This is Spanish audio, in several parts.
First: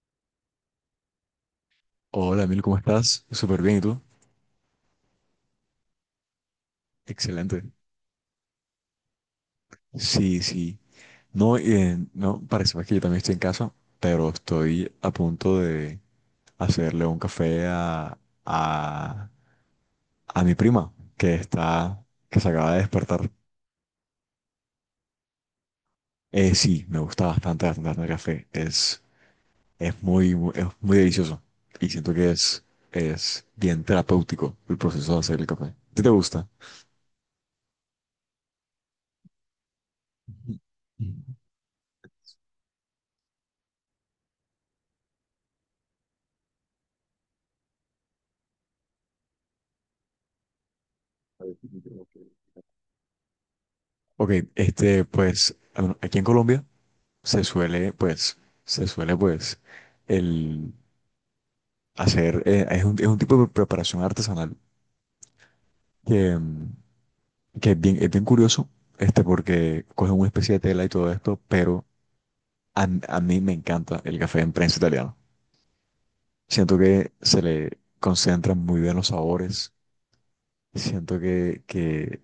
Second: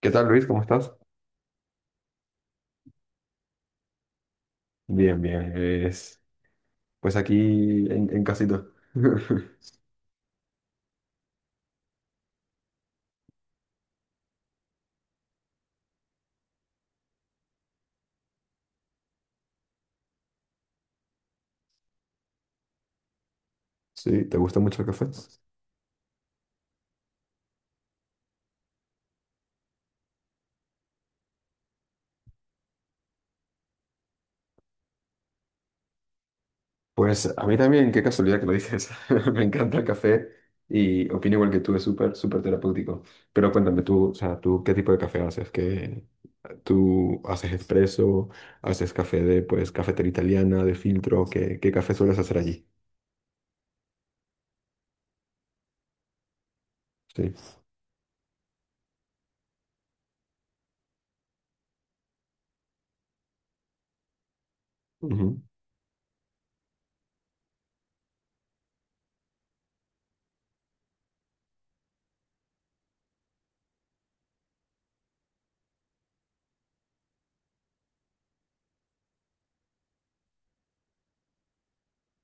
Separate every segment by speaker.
Speaker 1: ¿Qué tal, Luis? ¿Cómo estás?
Speaker 2: Hola, Emil, ¿cómo estás? Súper bien, ¿y tú?
Speaker 1: Bien, bien. Pues aquí
Speaker 2: Excelente.
Speaker 1: en casita.
Speaker 2: Sí, sí. No, no, parece más que yo también estoy en casa, pero estoy a punto de hacerle un café a, a mi prima, que está, que se acaba de despertar.
Speaker 1: Sí, ¿te gusta mucho el café?
Speaker 2: Sí, me gusta bastante, bastante, bastante el café. Es muy delicioso y siento que es bien terapéutico el proceso de hacer el café. ¿A ti te gusta?
Speaker 1: Pues a mí también, qué casualidad que lo dices. Me encanta el café y opino igual que tú, es súper, súper terapéutico. Pero cuéntame tú, o sea, tú, ¿qué tipo de café haces? ¿Tú haces expreso? ¿Haces café de, pues, cafetera italiana, de filtro? ¿Qué café sueles
Speaker 2: Ujú.
Speaker 1: hacer allí?
Speaker 2: Ok, pues, aquí en Colombia
Speaker 1: Sí.
Speaker 2: se suele, pues, se suele, pues, el hacer, es un tipo de preparación artesanal
Speaker 1: Ujú,
Speaker 2: que, mm, que es bien curioso, este, porque cogen una especie de tela y todo esto, pero a mí me encanta el café en prensa italiano. Siento que se le concentran muy bien los sabores, siento que, que,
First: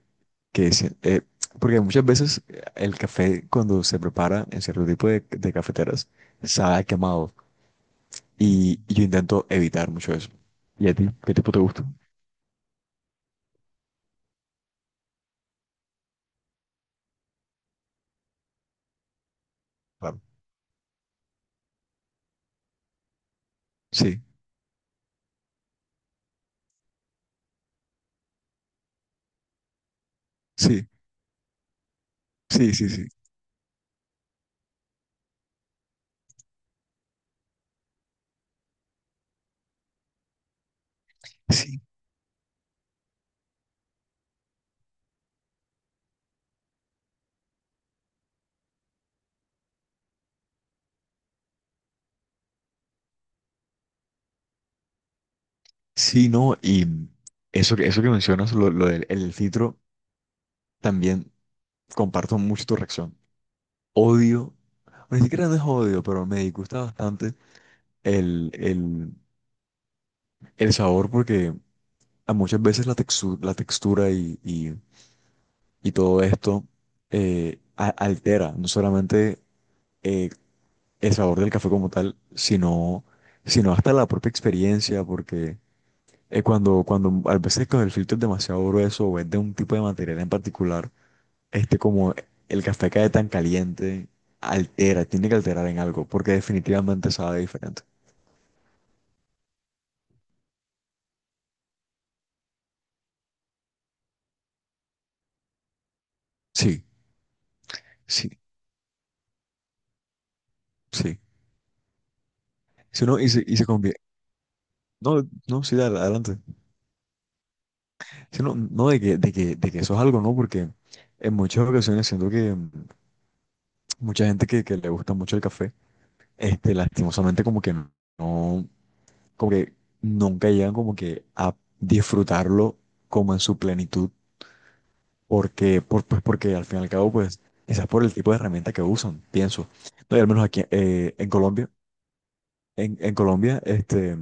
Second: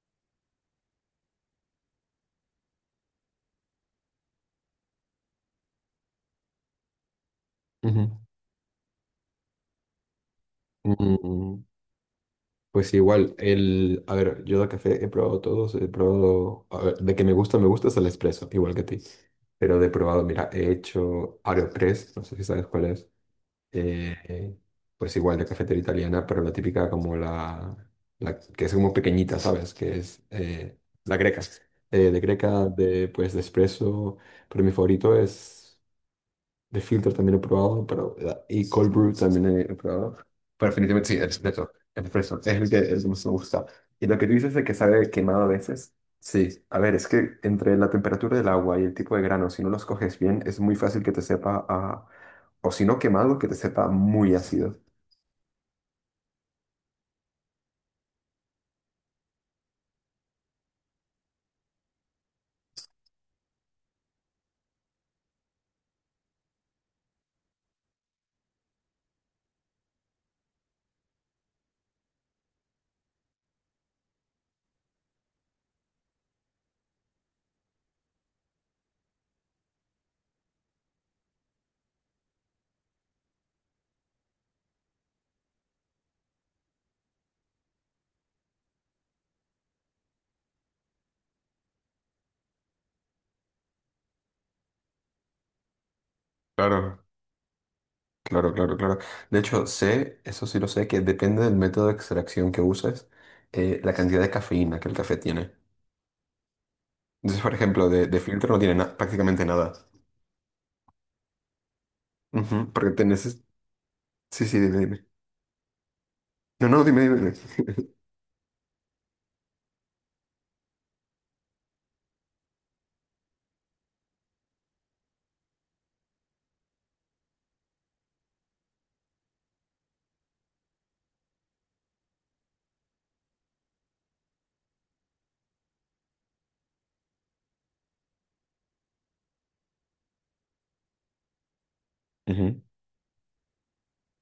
Speaker 2: que, se- eh, porque muchas veces el café cuando se prepara en cierto tipo de cafeteras, sabe a quemado.
Speaker 1: ujú.
Speaker 2: Y yo intento evitar mucho eso. ¿Y a ti? ¿Qué tipo te
Speaker 1: Mm,
Speaker 2: gusta?
Speaker 1: Pues igual, el, a ver, yo de café he probado todos, he probado, a ver, de que me gusta es el espresso, igual que a ti. Pero he
Speaker 2: Claro.
Speaker 1: probado, mira, he hecho AeroPress, no sé si sabes cuál es.
Speaker 2: Sí,
Speaker 1: eh, pues igual de cafetera italiana, pero la típica como la que es como pequeñita, ¿sabes? Que es
Speaker 2: sí,
Speaker 1: la greca. De greca,
Speaker 2: sí, sí, sí.
Speaker 1: de, pues de espresso, pero mi favorito es de filtro también he probado, pero y cold brew también he probado. Pero definitivamente sí, el espresso.
Speaker 2: Sí,
Speaker 1: El espresso es el que más me gusta. Y lo que tú dices de que sabe quemado a veces. Sí, a ver, es que entre la temperatura del agua y el tipo de grano, si no los coges bien, es muy fácil que te sepa a... O si no quemado, que te sepa muy ácido.
Speaker 2: sí, no. Y eso, eso que mencionas, lo del el filtro, también comparto mucho tu reacción. Odio, o ni siquiera no es odio, pero me disgusta bastante el, el, el sabor porque a muchas veces la textura y todo esto altera, no solamente eh, el sabor del café como tal, sino hasta la propia experiencia, porque cuando a veces con el filtro es demasiado grueso o es de un tipo de material en particular, como el café cae tan caliente, altera, tiene que alterar en algo, porque
Speaker 1: Claro,
Speaker 2: definitivamente sabe diferente.
Speaker 1: claro, claro, claro. De hecho, sé, eso sí lo sé, que depende del método de extracción que uses, la cantidad de cafeína que el café tiene.
Speaker 2: Sí,
Speaker 1: Entonces, por ejemplo, de
Speaker 2: sí,
Speaker 1: filtro no tiene prácticamente nada.
Speaker 2: sí.
Speaker 1: Ujú. Porque
Speaker 2: Si no,
Speaker 1: tenés...
Speaker 2: y se convierte.
Speaker 1: Sí, sí, dime, dime.
Speaker 2: No, no, sí, dale, adelante.
Speaker 1: No, no, dime, dime. Dime.
Speaker 2: Si no, de que eso es algo, ¿no? Porque en muchas ocasiones siento que mm, mucha gente que le gusta mucho el café, este, lastimosamente como que no, como que nunca llegan como que a disfrutarlo como en su plenitud, porque, pues porque al fin y al cabo, pues, quizás por el tipo de herramienta que usan, pienso. No, y al menos aquí
Speaker 1: Ujú.
Speaker 2: en Colombia, este,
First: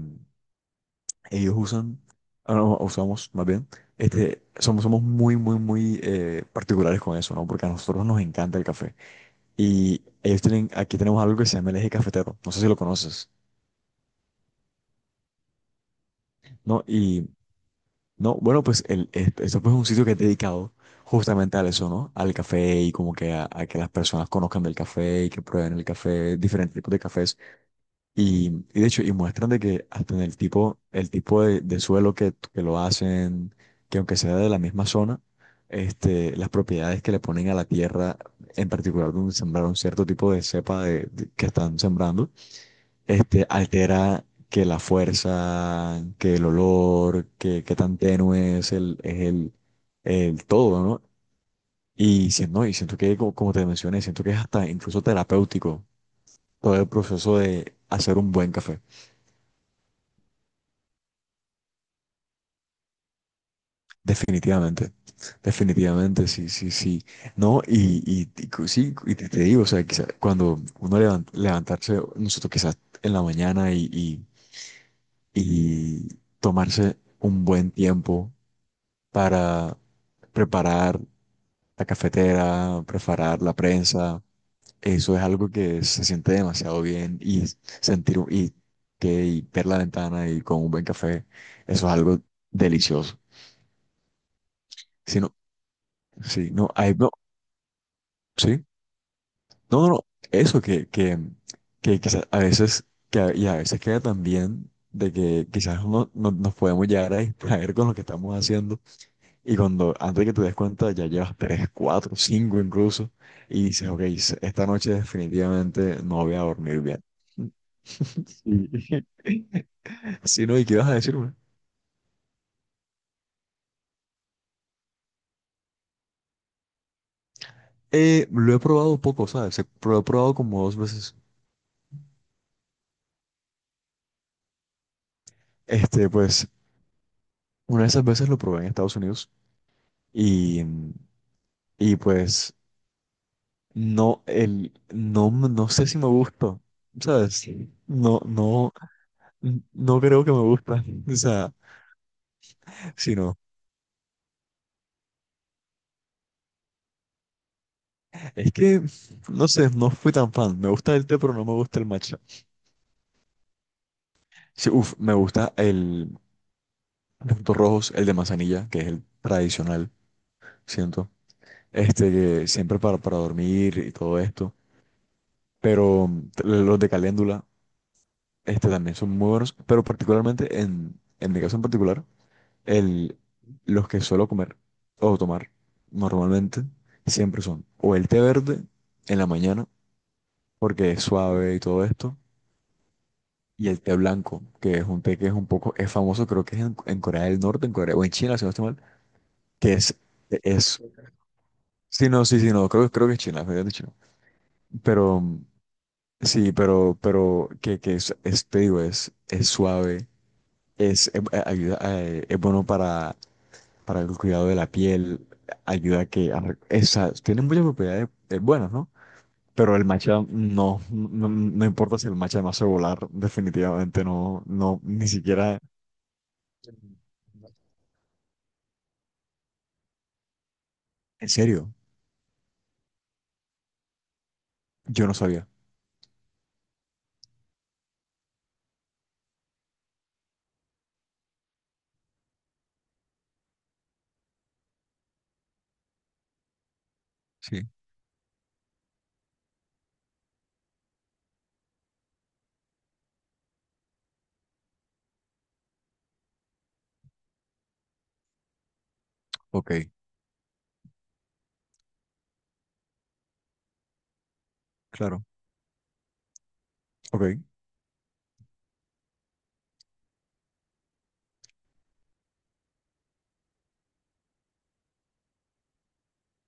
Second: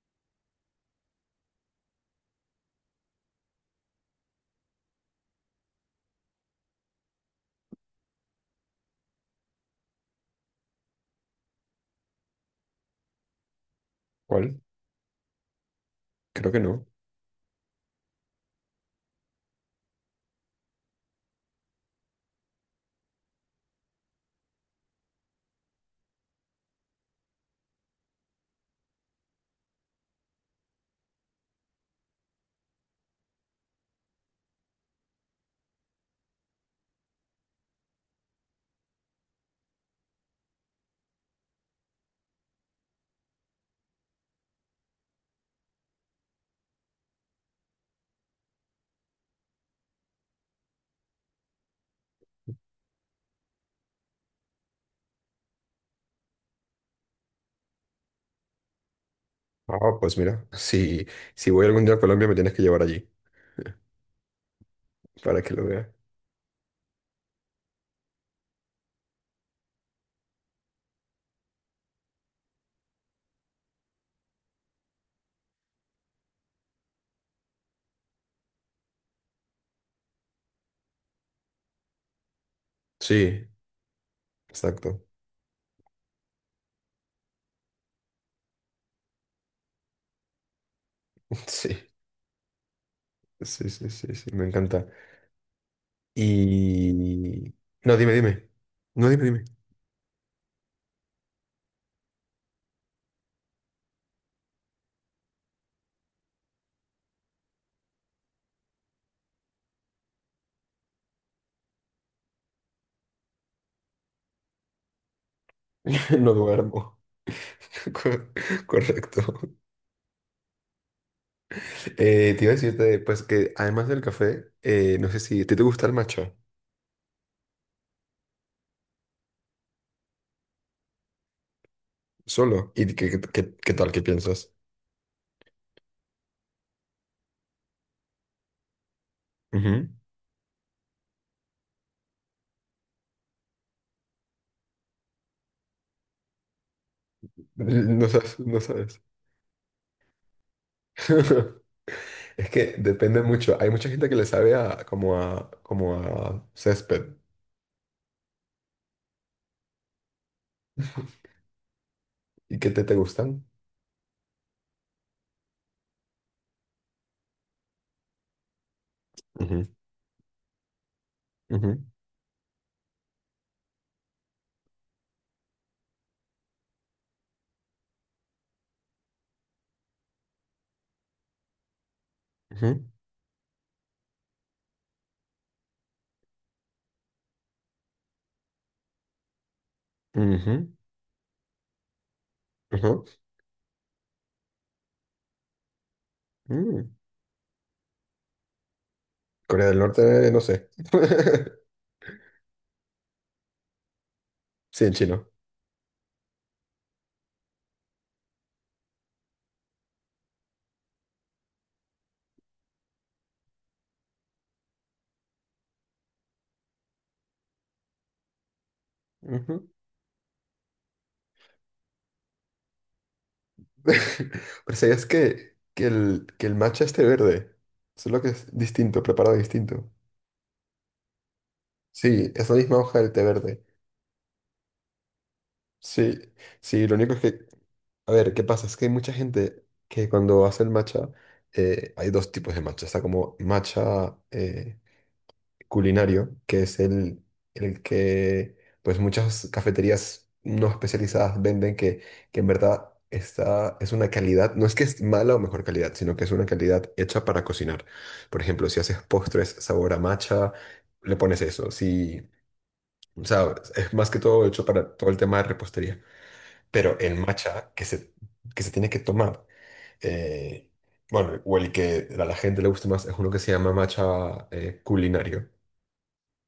Speaker 2: ellos usan, ah, no, usamos más bien, este, somos muy, muy, muy particulares con eso, ¿no? Porque a nosotros nos encanta el café. Y ellos tienen, aquí tenemos algo que se llama el eje cafetero, no sé si lo conoces,
Speaker 1: ¿Cuál? Creo que
Speaker 2: ¿no?
Speaker 1: no.
Speaker 2: Y no, bueno, esto pues es un sitio que es dedicado justamente a eso, ¿no? Al café y como que a que las personas conozcan del café y que prueben el café, diferentes tipos de cafés. Y, y de hecho, y muestran de que hasta en el tipo de suelo que lo hacen, que aunque sea de la misma zona, este, las propiedades que le ponen a la tierra, en particular donde sembraron cierto tipo de cepa que están sembrando este, altera que la fuerza, que el olor, que qué tan tenue es el todo, ¿no? Y siento que, como, como te mencioné, siento que es hasta incluso terapéutico todo el proceso de hacer un buen café.
Speaker 1: Ah, pues mira, si, si voy algún día a Colombia me tienes que llevar allí
Speaker 2: Definitivamente,
Speaker 1: para que lo vea.
Speaker 2: definitivamente, sí, sí, sí. No, sí, te digo, o sea, quizá cuando levantarse, nosotros quizás en la mañana y tomarse un buen tiempo para preparar la cafetera, preparar
Speaker 1: Sí,
Speaker 2: la prensa.
Speaker 1: exacto.
Speaker 2: Eso es algo que se siente demasiado bien y sentir y ver la ventana y con un buen café, eso
Speaker 1: Sí,
Speaker 2: es algo delicioso.
Speaker 1: sí, sí, sí, sí, me encanta.
Speaker 2: Si no, sí, no, hay, no,
Speaker 1: Y... No, dime, dime.
Speaker 2: sí,
Speaker 1: No, dime, dime.
Speaker 2: no, no, no, eso que quizás a veces, y a veces queda también de que quizás nos podemos llegar a distraer con lo que estamos haciendo. Y cuando, antes de que te des cuenta, ya llevas tres, cuatro, cinco incluso, y dices, ok, esta noche definitivamente no
Speaker 1: No
Speaker 2: voy a dormir
Speaker 1: duermo.
Speaker 2: bien.
Speaker 1: Cor-
Speaker 2: Sí.
Speaker 1: Correcto.
Speaker 2: Sí, no, ¿y qué vas a decirme?
Speaker 1: Te iba a decirte, pues que además del café, no sé si... ¿Te, te gusta el matcha?
Speaker 2: Lo he probado poco, ¿sabes? Lo he probado como dos veces.
Speaker 1: Solo. ¿Y qué, qué tal? ¿Qué piensas?
Speaker 2: Este, pues, una de esas veces lo probé en Estados Unidos
Speaker 1: Ujú.
Speaker 2: y, y pues, no, el, no, m- no sé si me gustó, ¿sabes? Sí.
Speaker 1: No
Speaker 2: No,
Speaker 1: sabes, no
Speaker 2: no,
Speaker 1: sabes.
Speaker 2: no creo que me gusta. O sea,
Speaker 1: Es que depende
Speaker 2: sino
Speaker 1: mucho. Hay mucha gente que le sabe a como a como a césped.
Speaker 2: es que, no sé, no fui tan fan. Me gusta el té, pero no me gusta el matcha.
Speaker 1: ¿Y qué te, te gustan?
Speaker 2: Sí, uf, me gusta el de frutos rojos, el de manzanilla, que es el
Speaker 1: Ujú,
Speaker 2: tradicional, siento.
Speaker 1: ujú,
Speaker 2: Este, que siempre para dormir y todo esto. Pero mm, los de caléndula, este también son muy buenos. Pero particularmente, en mi caso en particular,
Speaker 1: ujú,
Speaker 2: el, los que suelo comer o tomar normalmente, siempre son o el té verde en la mañana,
Speaker 1: ujú,
Speaker 2: porque es suave y todo esto.
Speaker 1: ujú.
Speaker 2: Y el té blanco, que es un té que es un poco, es famoso, creo que es
Speaker 1: Mm.
Speaker 2: en Corea del Norte, en Corea, o en China, si no estoy mal,
Speaker 1: Corea
Speaker 2: que
Speaker 1: del
Speaker 2: es,
Speaker 1: Norte, no sé.
Speaker 2: es, sí, no, sí, sí, no, creo, creo que es China, me habían dicho.
Speaker 1: Sí, en
Speaker 2: Pero,
Speaker 1: chino.
Speaker 2: mm, sí, te digo, es suave, ayuda, es bueno para el cuidado de la piel, ayuda a que, es, tiene muchas propiedades buenas, ¿no?
Speaker 1: Ujú.
Speaker 2: Pero el matcha no, no, no importa si el matcha me hace volar, definitivamente no,
Speaker 1: Pero
Speaker 2: no,
Speaker 1: sabías
Speaker 2: ni siquiera.
Speaker 1: que el matcha es té verde. Solo que es distinto, preparado distinto.
Speaker 2: ¿En serio?
Speaker 1: Sí, es la misma hoja del té verde.
Speaker 2: Yo no sabía.
Speaker 1: Sí, sí, lo único es que a ver, ¿qué pasa? Es que hay mucha gente que cuando hace el matcha, hay dos tipos de matcha. Está como matcha culinario, que es
Speaker 2: Sí,
Speaker 1: el que pues muchas cafeterías no especializadas venden que en verdad está, es una calidad, no es que es mala o mejor calidad, sino que es una calidad hecha para cocinar. Por ejemplo, si haces postres
Speaker 2: ok,
Speaker 1: sabor a matcha, le pones eso. Si, o sea, es más que todo hecho para todo el
Speaker 2: claro.
Speaker 1: tema de repostería. Pero el
Speaker 2: Ok,
Speaker 1: matcha que se tiene que tomar. Eh, bueno, o el que a la gente le guste más es uno que se llama matcha culinario,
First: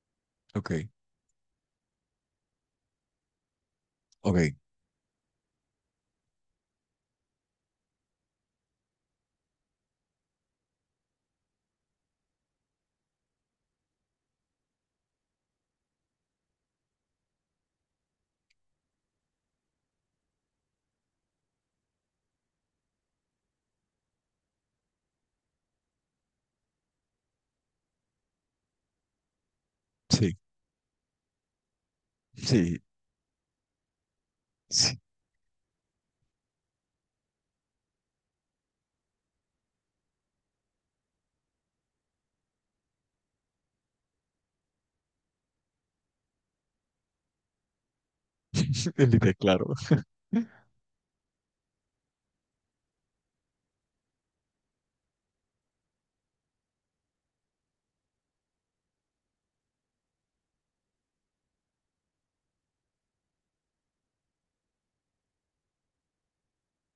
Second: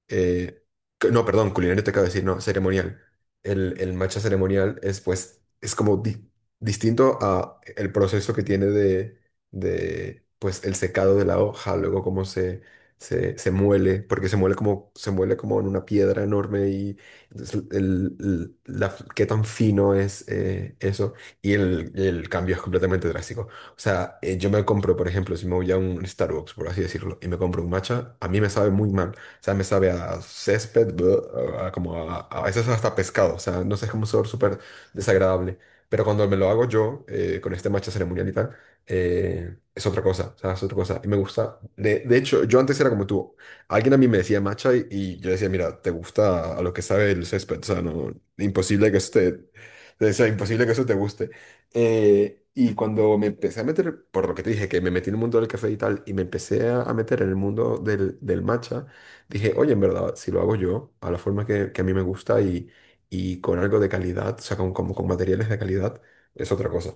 Speaker 1: eh,
Speaker 2: ok,
Speaker 1: no, perdón, culinario te acabo de decir, no, ceremonial. El matcha
Speaker 2: ok.
Speaker 1: ceremonial es pues, es como distinto a el proceso que tiene de, pues, el secado de la hoja, luego cómo se, se muele, porque se muele como en una piedra enorme y entonces el, qué tan fino es eso y el cambio es completamente drástico. O sea, yo me compro, por ejemplo, si me voy a un Starbucks, por así decirlo, y me compro un matcha, a mí me sabe muy mal sea, me sabe a
Speaker 2: Sí,
Speaker 1: césped, bleh, a como a veces
Speaker 2: sí,
Speaker 1: hasta pescado, o sea, no sé, es como un sabor súper
Speaker 2: sí.
Speaker 1: desagradable. Pero cuando me lo hago yo, con este matcha ceremonial y tal, es otra cosa, o sea, es otra cosa. Y me gusta, de hecho, yo antes era como tú, alguien a mí me decía matcha y yo decía, mira, te gusta a lo que sabe el césped, o sea, no, imposible que
Speaker 2: Elite,
Speaker 1: esté...
Speaker 2: claro.
Speaker 1: O sea, imposible que eso te guste. Y cuando me empecé a meter, por lo que te dije, que me metí en el mundo del café y tal, y me empecé a meter en el mundo del, del matcha, dije, oye, en verdad, si lo hago yo, a la forma que a mí me gusta y con algo de calidad, o sea, con, como con materiales de calidad, es otra cosa.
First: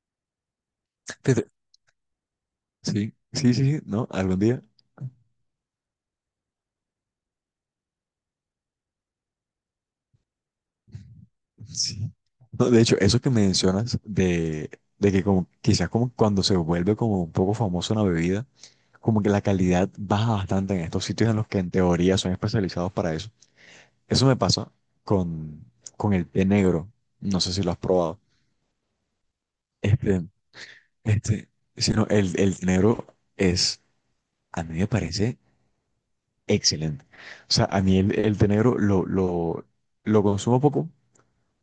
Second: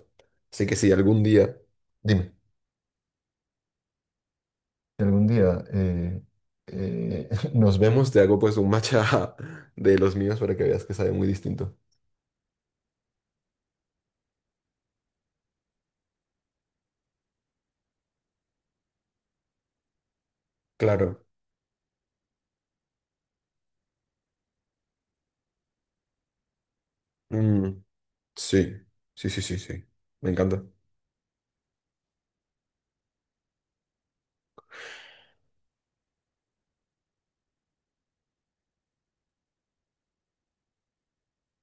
Speaker 1: Así que si algún
Speaker 2: Fíjate,
Speaker 1: día, dime,
Speaker 2: sí, sí, sí, sí, ¿no? Algún día.
Speaker 1: si algún día eh, nos vemos, te hago pues un matcha de los míos para que veas que sabe muy distinto.
Speaker 2: Sí. No, de hecho, eso que mencionas de que como quizás como cuando se vuelve como un poco famoso una bebida, como que la calidad baja bastante en estos
Speaker 1: Claro.
Speaker 2: sitios en los que en teoría son especializados para eso. Eso me pasa con, con el té negro. No sé si lo has
Speaker 1: Mm,
Speaker 2: probado.
Speaker 1: sí, sí, sí, sí, sí.
Speaker 2: Este,
Speaker 1: Me encanta.
Speaker 2: Este, sino el té negro es, a mí me parece excelente. O sea, a mí el té negro lo consumo poco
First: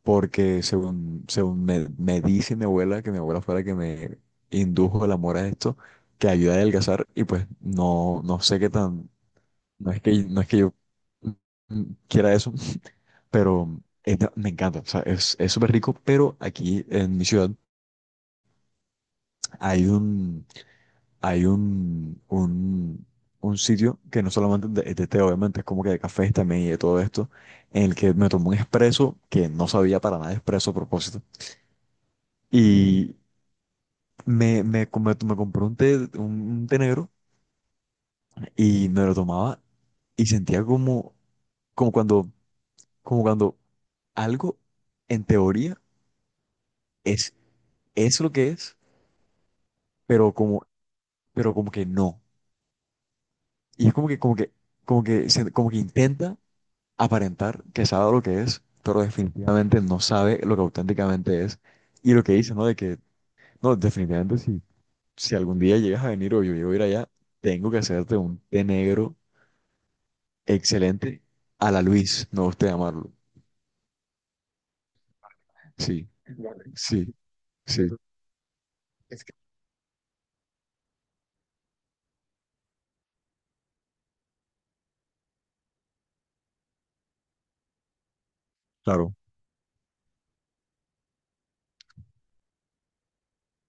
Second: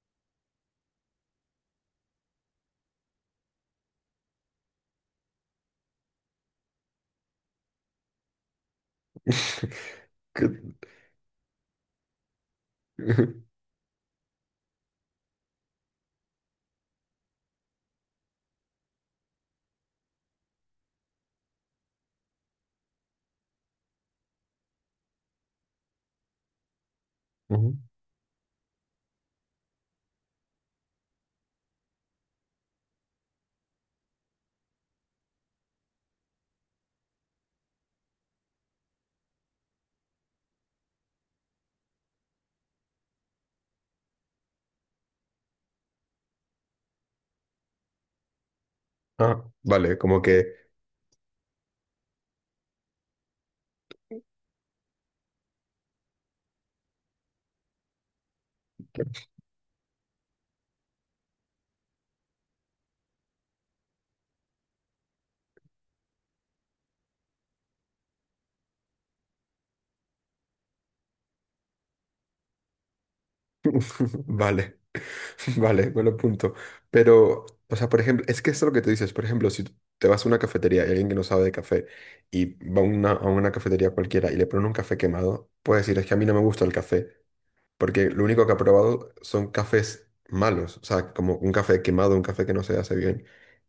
Speaker 2: porque según me dice mi abuela, que mi abuela fue la que me indujo el amor a esto, que ayuda a adelgazar y pues no, no sé qué tan, no es que, no es que yo
Speaker 1: Que-
Speaker 2: mm, quiera eso, pero me encanta. O sea, es súper rico, pero aquí en mi ciudad hay un hay un sitio que no solamente es de té, obviamente, es como que de cafés también y de todo esto,
Speaker 1: Ujú.
Speaker 2: en el que me tomé un espresso que no sabía para nada expreso a propósito. Y compré un té, un té negro y me lo tomaba y sentía como, como cuando, como cuando algo en teoría es, es lo que es,
Speaker 1: Ah, vale, como
Speaker 2: pero
Speaker 1: que,
Speaker 2: como, pero como que no. Y es como que como que intenta aparentar que sabe lo que es, pero definitivamente no sabe lo que auténticamente es. Y lo que dice, ¿no? No, definitivamente si, si algún día llegas a venir o yo llego a ir allá, tengo que hacerte un té negro excelente a la Luis, no usted llamarlo.
Speaker 1: vale. Vale,
Speaker 2: Sí,
Speaker 1: buen punto.
Speaker 2: sí,
Speaker 1: Pero, o sea,
Speaker 2: sí,
Speaker 1: por ejemplo, es que eso es lo que tú dices. Por ejemplo, si te vas a una cafetería y hay alguien que no sabe de café y va a una cafetería cualquiera y le ponen un café quemado, puede decir, es que a mí no me gusta el café. Porque lo único que ha probado
Speaker 2: claro,
Speaker 1: son cafés malos, o sea, como un café quemado, un café que no se hace bien.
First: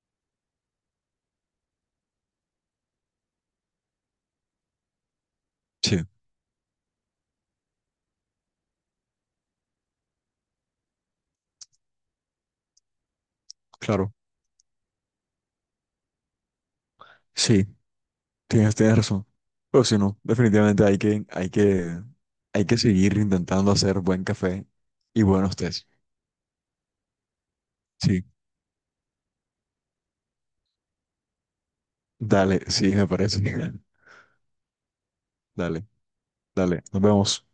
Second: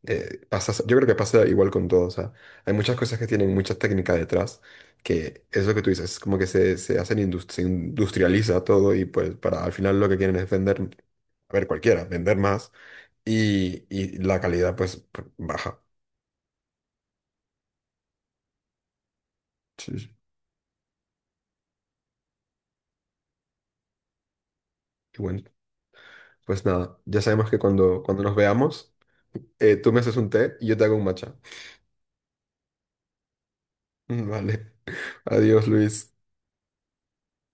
Speaker 1: Yo creo que pasa igual con todo, o sea, hay muchas cosas que tienen mucha técnica detrás, que es lo que tú
Speaker 2: sí,
Speaker 1: dices, como que se hacen se industrializa todo y pues para al final lo que quieren es vender, a ver, cualquiera, vender más
Speaker 2: claro,
Speaker 1: y la calidad pues baja.
Speaker 2: sí, tienes, tienes razón. Pero
Speaker 1: Sí,
Speaker 2: si
Speaker 1: sí.
Speaker 2: no, definitivamente hay que, hay que, hay que seguir intentando hacer buen café
Speaker 1: Y
Speaker 2: y
Speaker 1: bueno,
Speaker 2: buenos tés.
Speaker 1: pues nada, ya sabemos que cuando, cuando
Speaker 2: Sí,
Speaker 1: nos veamos, tú me haces un té y yo te hago un matcha.
Speaker 2: dale, sí, me parece.
Speaker 1: Vale, adiós
Speaker 2: Dale.
Speaker 1: Luis.
Speaker 2: Dale, nos vemos.